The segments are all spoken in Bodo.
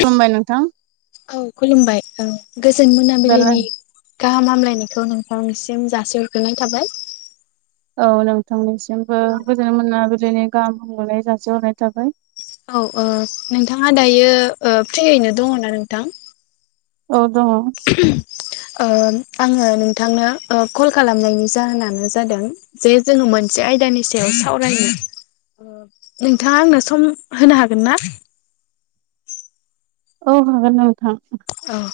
खुलुमबाय नोंथां औ खुलुमबाय औ गोजोन बेला मोनाबिलिनि गाहाम हामलायनायखौ नोंथांनिसिम जासिहरग्रोनाय थाबाय औ नोंथांनिसिमबो औ गोजोन मोनाबिलिनि गाहाम हामलायनाय जासिहरनाय थाबाय औ ओ नोंथाङा दायो फ्रियैनो दङना नोंथां औ दङ आङो नोंथांनो कल खालामनायनि जाहोनानो जादों जे जोङो मोनसे आयदानि सायाव सावरायनो नोंथाङा आंनो सम होनो हागोन ना औ हागोन नोंथां औ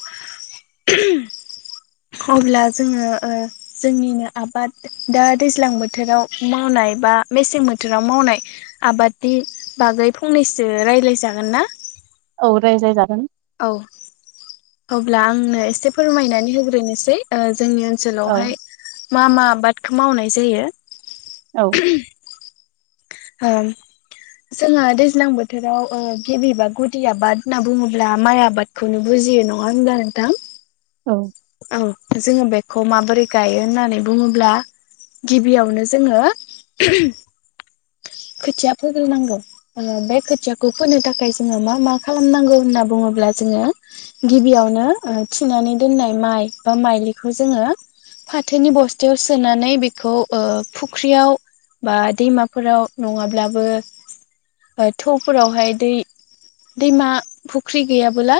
अब्ला जोङो ओ जोंनिनो आबाद दा दैज्लां बोथोराव मावनाय बा मेसें बोथोराव मावनाय आबादनि बागै फंनैसो रायलाय जागोन ना? औ रायज्लायजागोन। औ अब्ला आंनो एसे फोरमायनानै होग्रोनोसै ओ जोंनि ओन औ सोलावहाय मा मा आबादखौ मावनाय जायो औ ओं जोङो दैज्लां बोथोराव गिबिबा गुदि आबाद होनना बुङोब्ला माइ आबाद खौनो बुजियो नङा होनबा नोंथां? औ औ जोङो बेखौ माबोरै गायो होननानै बुङोब्ला गिबियावनो जोङो खोथिया फोग्रोनांगौ। बे खोथियाखौ फोनो थाखाय जोङो मा मा खालामनांगौ होनना बुङोब्ला जोङो गिबियावनो थिनानै दोननाय माइ बा माइलिखौ जोङो फाथोनि बस्थायाव सोनानै बेखौ फुख्रियाव बा दैमाफोराव नङाब्लाबो थौफोरावहाय दै दैमा फुख्रि गैयाबोला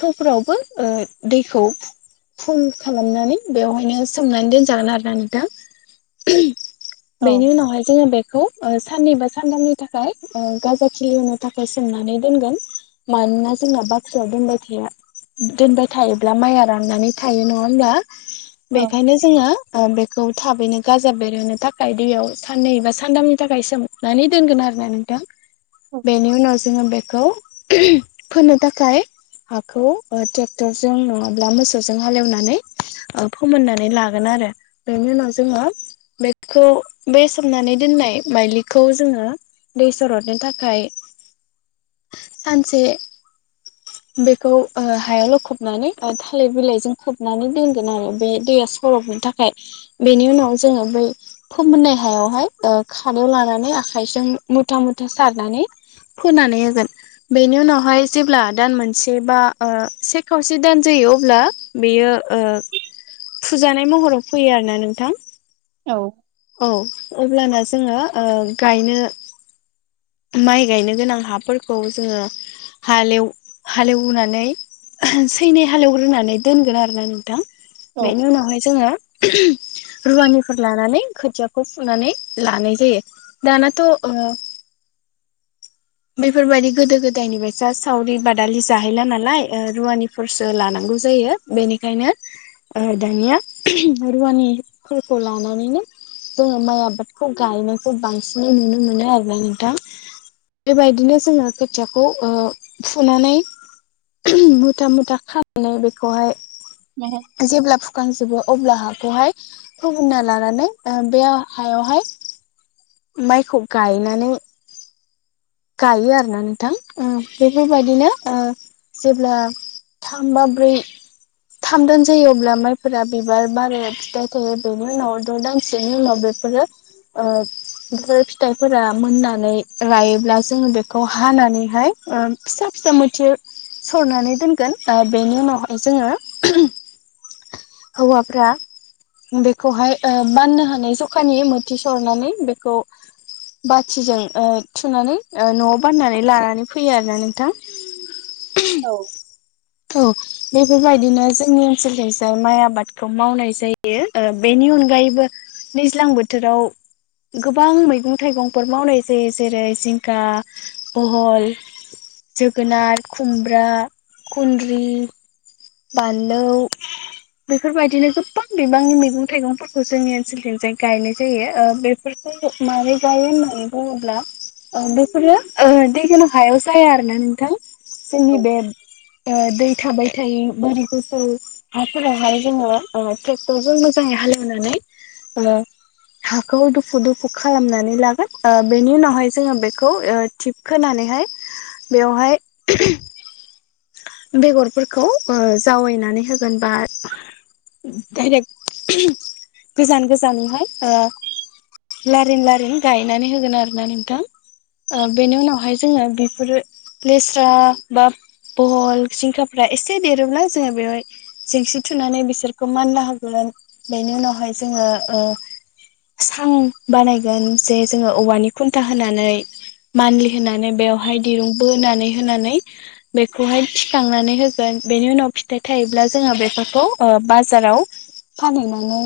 थौफोरावबो दै खौ फुल खालामनानै बेवहायनो सोमनानै दोनजागोन आरोना नोंथां। औ बेनि नाहाय जोङो बेख खौ साननि बा सानथामनि थाखाय गाजा खिलिनो थाखाय सोमनानै दोनगोन। मानोना जोंना बख्रियाव दोनबाय था दोनबाय थायो ब्ला माइआ राननानै थायो नङा हब्ला औ बेखायनो जोङो बेखौ थाबैनो गाजा बेरहोनो थाखाय दैयाव साननै बा सानथामनि थाखाय सोम नानै दोनगोन आरोना नोंथां औ बेनि उनाव जो जोङो बेखौ फोनो थाखाय हाखौ ट्रेक्टर जों नङाब्ला मोसौजों हालेवनानै फोमोननानै लागोन आरो। बेनि उनाव जोङो बेखौ बे सोमनानै दोननाय माइलिखौ जोङो दै सरदनो थाखाय सानसे बेखौ हायाव लखब नानै थालिर बिलाइजों खोबनानै दोनगोन आरो बे दैया सरबनि थाखाय। बेनि उनाव जोङो बै फोमोननाय हायावहाय ओ खादायाव लानानै आखायजों मुथा मुथा सारनानै फोननानै होगोन बेनि उनावहाय जेब्ला दान मोनसे बा से खावसे दान जायो अब्ला बेयो फुजानाय महराव फैयो आरो ना नोंथां। औ औ अब्लाना जोङो गायनो माइ गायनो गोनां हाफोरखौ जोङो हालेव हालेवनानै। सैनै हालेवग्रोनानै दोनगोन आरोना नोंथां बेनि उनावहाय जोङो रुवानिफोर लानानै खोथियाखौ फुनानै लानाय जायो। दानाथ' ओ बेफोरबायदि गोदो गोदायनिफ्रायसा सावरि बादालि जाहैला नालाय ओ रुवानिफोरसो लानांगौ जायो बेनिखायनो ओ दानिया रुवानिफोरखौ लानानैनो जोङो माइ आबादखौ गायनायखौ बांसिनै नुनो मोनो आरो ना नोंथां। बेबायदिनो जोङो खोथियाखौ ओ फुनानै मु मुथा मुथा खानानै बेखौहाय [unintelligible] जेब्ला फुखांजोबो अब्ला हाखौहाय फुबुंना लानानै ओ बेयाव हायावहाय माइखौ गायनानै गायो आरो ना नोंथां ओम बेफोरबायदिनो ओ जेब्ला थाम बा ब्रै थाम दान जायो अब्ला माइफोरा बिबार बाराया फिथाइ थायो। बेनि उनाव द‌ दानसेनि उनाव बे फोरो ओ इफोर फिथायफोरा मोननानै रायोब्ला जोङो बेखौ हानानैहाय ओ फिसा फिसा मोथिर सरनानै दोनगोन ओ बेनि उनावहाय जोङो हौवाफ्रा बेखौहाय ओ बाननो हानाय जखानि मोथि सरनानै बेखौ बाथिजों ओ थुनानै ओ न'आव बाननानै लानानै फैयो आरो ना नोंथां। [inaudible] औ। टु बेफोर बायदिनो जोंनि ओनसोलखैजाय माइ आबादखौ मावनाय जायो। ओ बेनि अनगायैबो दैज्लां बोथोराव गोबां मैगं थाइगंफोर मावनाय जायो। जेरै जिंखा, बहल जोगोनार, खुमब्रा, खुन्द्रि, बानलौ बेफोरबायदिनो गोबां बिबांनि मैगं थाइगंफोरखौ जोंनि ओनसोल थिंजाय गायनाय जायो। ओ बे फोरखौ मारै गायो होन्नानै बुङोब्ला ओ बेफोरो ओ दै गोनां हायाव जाया आरो ना नोंथां। जोंनि बे ओ दै थाबाय थायै बोरि गोजौ फोरावहाय जोङो ओ टेक्टरजों मोजाङै हालौनानै ओ हाखौ दुफु दुफु खालामनानै लागोन। ओ बेनि उनावहाय जोङो बेखौ ओ टिप खोनानैहाय बेवहाय बेगरफोरखौ ओ जावायनानै होगोन बा डायरेक्ट गोजान गोजानावहाय ओ लारिन लारिन गायनानै होगोन आरो ना नोंथां। ओ बेनि उनावहाय जोङो बेफोरो लेस्रा बा बहल जिंखाफ्रा एसे देरोब्ला जोङो बेवहाय जेंसि थुनानै बिसोरखौ मानला होगोन। बेनि उनावहाय जोङो ओ सां बानायगोन जे जोङो औवानि खुन्था होनानै मानलि होनानै बेवहाय दिरुं बोनानै होनानै बेखौहाय थिखांनानै होगोन। बेनि उनाव फिथाइ थायोब्ला जोङो बेफोर खौ ओ बाजाराव फानहैनानै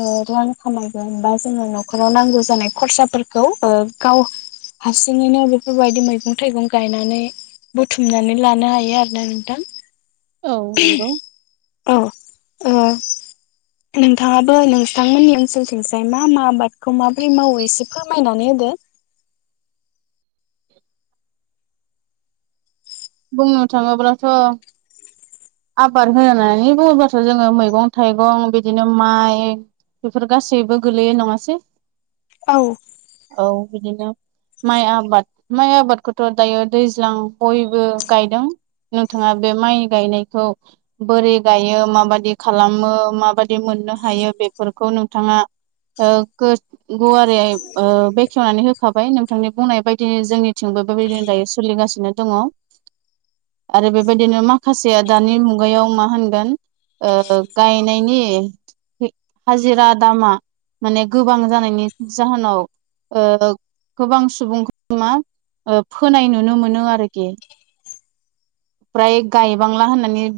ओ रां खामायगोन। बा जोङो न'खराव नांगौ जानाय खरसाफोर खौ ओ गाव हारसिङैनो बेफोरबायदि मैगं थाइगं गायनानै बुथुमनानै लानो हायो आरोना नोंथां। औ नंगौ। औ ओ नोंथाङाबो नोंसांमोननि ओनसोलथिंसाय मा मा आबादखौ माबोरै मावो एसे फोरमायनानै होदो। [inaudible] बुंनो थाङोब्लाथ' आबार होननानै बुङोबाथ' जोङो मैगं थाइगं बिदिनो माइ बेफोर गासैबो गोलैयो नङासै? औ। औ, बिदिनो माइ आबाद माइ आबादखौथ' दायो दैज्लां बयबो गायदों। नोंथाङा बे माइ गायनायखौ बोरै गायो माबादि खालामो माबादि मोननो हायो बेफोरखौ नोंथाङा ओ गो गुवारैहाय ओ बेखेवनानै होखाबाय। नोंथांनि बुंनाय बायदिनो जोंनिथिंबो बेबायदिनो दायो सोलिगासि नो दङ'। [inaudible] आरो बेबायदिनो माखासेया दानि मुगायाव मा होनगोन ओ गायनायनि हाजिरा दामा माने गोबां जानायनि जाहोनाव ओ गोबां सुबुं मा ओ फोनाय नुनो मोनो आरोखि फ्राय गायबांला होन माने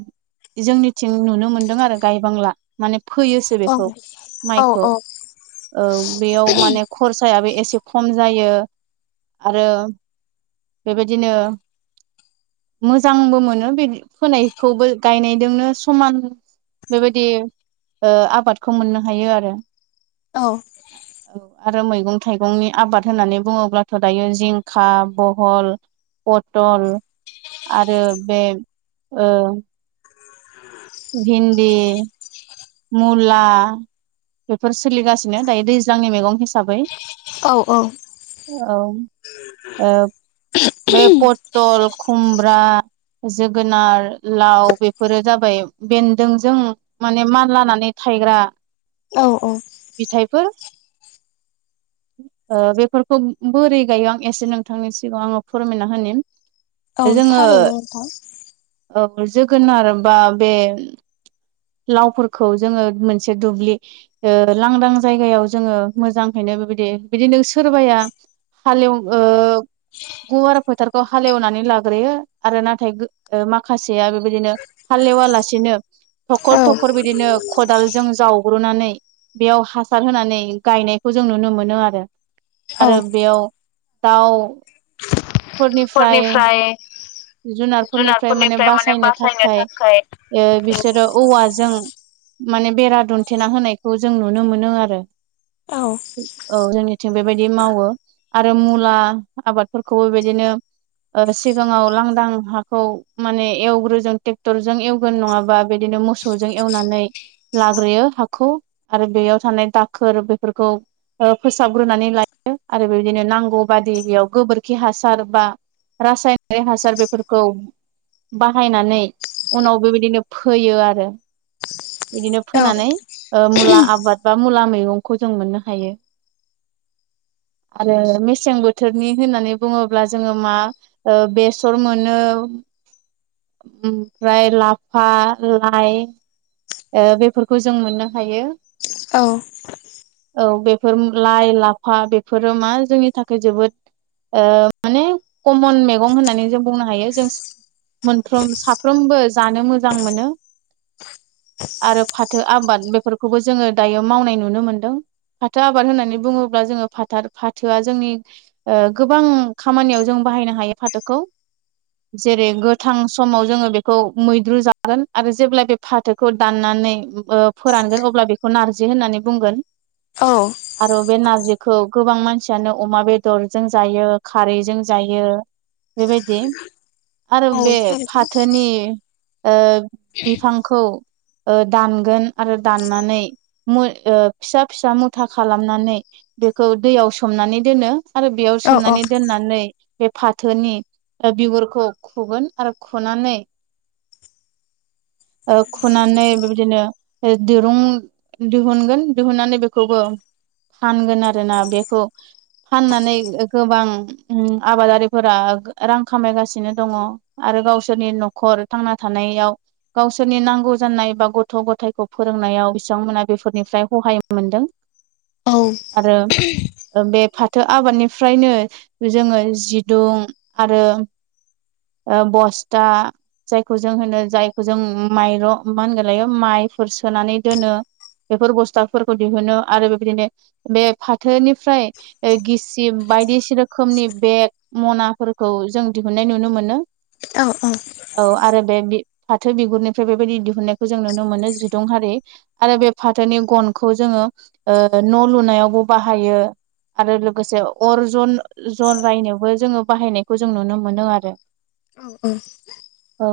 जोंनिथिं नुनो मोनदों आरो गायबांला माने फोयो सो औ बेखौ माइखौ औ बेयाव माने खरसायाबो एसे खम जायो। आरो बेबायदिनो मोजांबो मोनो बे फोनायखौबो गायनायजोंनो समान बेबायदि ओ आबादखौ मोननो हायो आरो औ औ आरो मैगं-थाइगंनि आबाद होननानै बुङोब्लाथ' दायो जिंखा, बहल पटल आरो बे ओं भिन्दि मुला बेफोर सोलिगासिनो दायो दैज्लांनि मैगं हिसाबै औ औ औ ओ बे प टल, खुमब्रा, जोगोनार, लाव बेफोरो जाबाय बेन्दों जों माने मान लानानै थायग्रा औ औ फिथाइफोर [inaudible] ओ बेफोरखौ बोरै गायो आं एसे नोंथांनि सिगाङाव आङो फोरमायना होनि औ जोङो थारैनो नोंथां औ जोगोनार बा बे लावफोरखौ जोङो मोनसे दुब्लि ओ लांदां जायगायाव जोङो मोजांहैनो बेबायदि बिदिनो सोरबाया हालेउ ओ गुवार फोथारखौ हालेवनानै लाग्रोयो आरो नाथाय ओ माखासेया बेबायदिनो हालेवा लासेनो औ थखर थखर बिदिनो खदालजों जावग्रोननानै बेयाव हासार होनानै गायनायखौ जों नुनो मोनो आरो औ आरो बेयाव दाउ फोरनिफ्राय जुनारफोरनिफ्राय माने बासायनो थाखाय ओ बिसोरो औवाजों माने बेरा दोनथेना होनायखौ जों नुनो मोनो आरो औ औ जोंनिथिं बेबायदि मावो आरो मुला आबादफोरखौबो बेबायदिनो ओ सिगाङाव लांदां हाखौ माने एवग्रो जों ट्रेक्टरजों एवग्रोन नङाबा बिदिनो मोसौजों एवनानै लाग्रोयो हाखौ आरो बेयाव थानाय दाखोर बेफोरखौ ओ फोसाबग्रोनानै लायो आरो बेदिनो नांगौ बादि बेयाव गोबोरखि हासार बा रासायनायारि हासार बेफोरखौ बाहायनानै उनाव बेबायदिनो फोयो आरो बिदिनो औ फोनानै ओ मुला आबाद बा मुला मैगंखौ जों मोननो हायो। आरो मेसें बोथोरनि होननानै बुङोब्ला जोङो मा ओ बेसर मोनो। ओमफ्राय लाफा-लाइ बेफोरखौ जों मोननो हायो। औ औ बेफोर लाइ लाफा बेफोरो मा जोंनि थाखाय जोबोद माने कमन मैगं होननानै जों बुंनो हायो जों मोनफ्रोम साफ्रोमबो जानो मोजां मोनो। आरो फाथो आबाद बेफोरखौबो जोङो दायो मावनाय नुनो मोनदों फाथो आबाद होननानै बुङोब्ला जोङो फाथो फाथोआ जोंनि ओ गोबां खामानियाव जों बाहायनो हायो फाथोखौ जेरै गोथां समाव जोङो बेखौ मैद्रु जागोन आरो जेब्ला बे फा फाथोखौ दाननानै फोरानगोन अब्ला बेखौ नारजि होननानै बुंगोन औ आरो बे नारजिखौ गोबां मानसियानो अमा बेदरजों जायो खारैजों जायो बेबायदि आरो औ बे थारैनो फाथोनि बिफां खौ दानगोन आरो दाननानै मै फिसा फिसा मुथा खालामनानै बेखौ दैयाव सोमनानै दोनो आरो बेयाव औ औ सोमनानै दोननानै बे फा थोनि बिगुरखौ खगोन आरो खुनानै [inaudible] खुनानै बेबायदिनो दिरुं दिहुनगोन दिहुननानै बेखौबो फानगोन आरो ना बेखौ फाननानै गोबां आबादारि फोरा रां खामायगासिनो दङ आरो गावसोरनि न'खर थांना थानायाव गावसोरनि नांगौ जानाय बा गथ' गथाइखौ फोरोंनायाव बिथांमोना बेफोरनिफ्राय सहाय मोनदों [inaudible] आरो बे फाथो आबादनिफ्रायनो जोङो जि गुदुं आरो ओ बस्था जायखौ जों होनो जायखौ जों माइरं मा होनग लायो माइफोर सोनानै दोनो बेफोर बस्थाफोरखौ दिहुनो आरो बेबायदिनो बे फाथोनिफ्राय गिसि बायदिसि रोखोमनि बेग मनाफोरखौ जों दिहुननाय नुनो मोनो औ औ औ आरो बे फाथो बिगुरनिफ्राय बेबायदि दिहुननायखौ जों नुनो मोनो जिदुंहारि आरो बे फाथोनि गनखौ जोङो न' लुनायावबो बाहायो आरो लोगोसे अर जन जन रायनो बो जोङो बाहायनायखौ जों नुनो मोनो आरो औ औ औ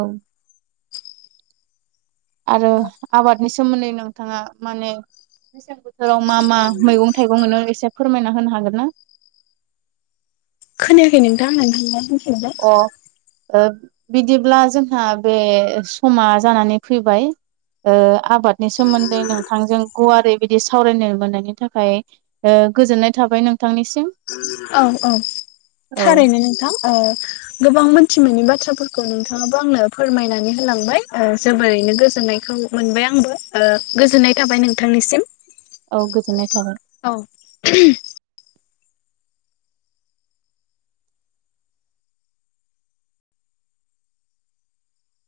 आरो आबादनि सोमोन्दै नोंथाङा माने मेसें बोथोराव मा मा मैगं थाइगं मोनो एसे फोरमायना होनो हागोन ना? खोनायाखै नोंथां होनफिनलाय होनफिनलाय थ' बिदिब्ला जोंहा बे समा जानानै फैबाय। आबादनि सोमोन्दै नोंथांजों गुवारै बिदि सावरायनो मोननायनि थाखाय गोजोननाय थाबाय नोंथांनिसिम औ औ औ थारैनो नोंथां गोबां मोनथि मोननि बाथ्राफोरखौ नोंथाङाबो आंनो फोरमायनानै होलांबाय जोबोरैनो गोजोननायखौ मोनबाय आंबो गोजोननाय थाबाय नोंथांनिसिम औ गोजोननाय थाबाय औ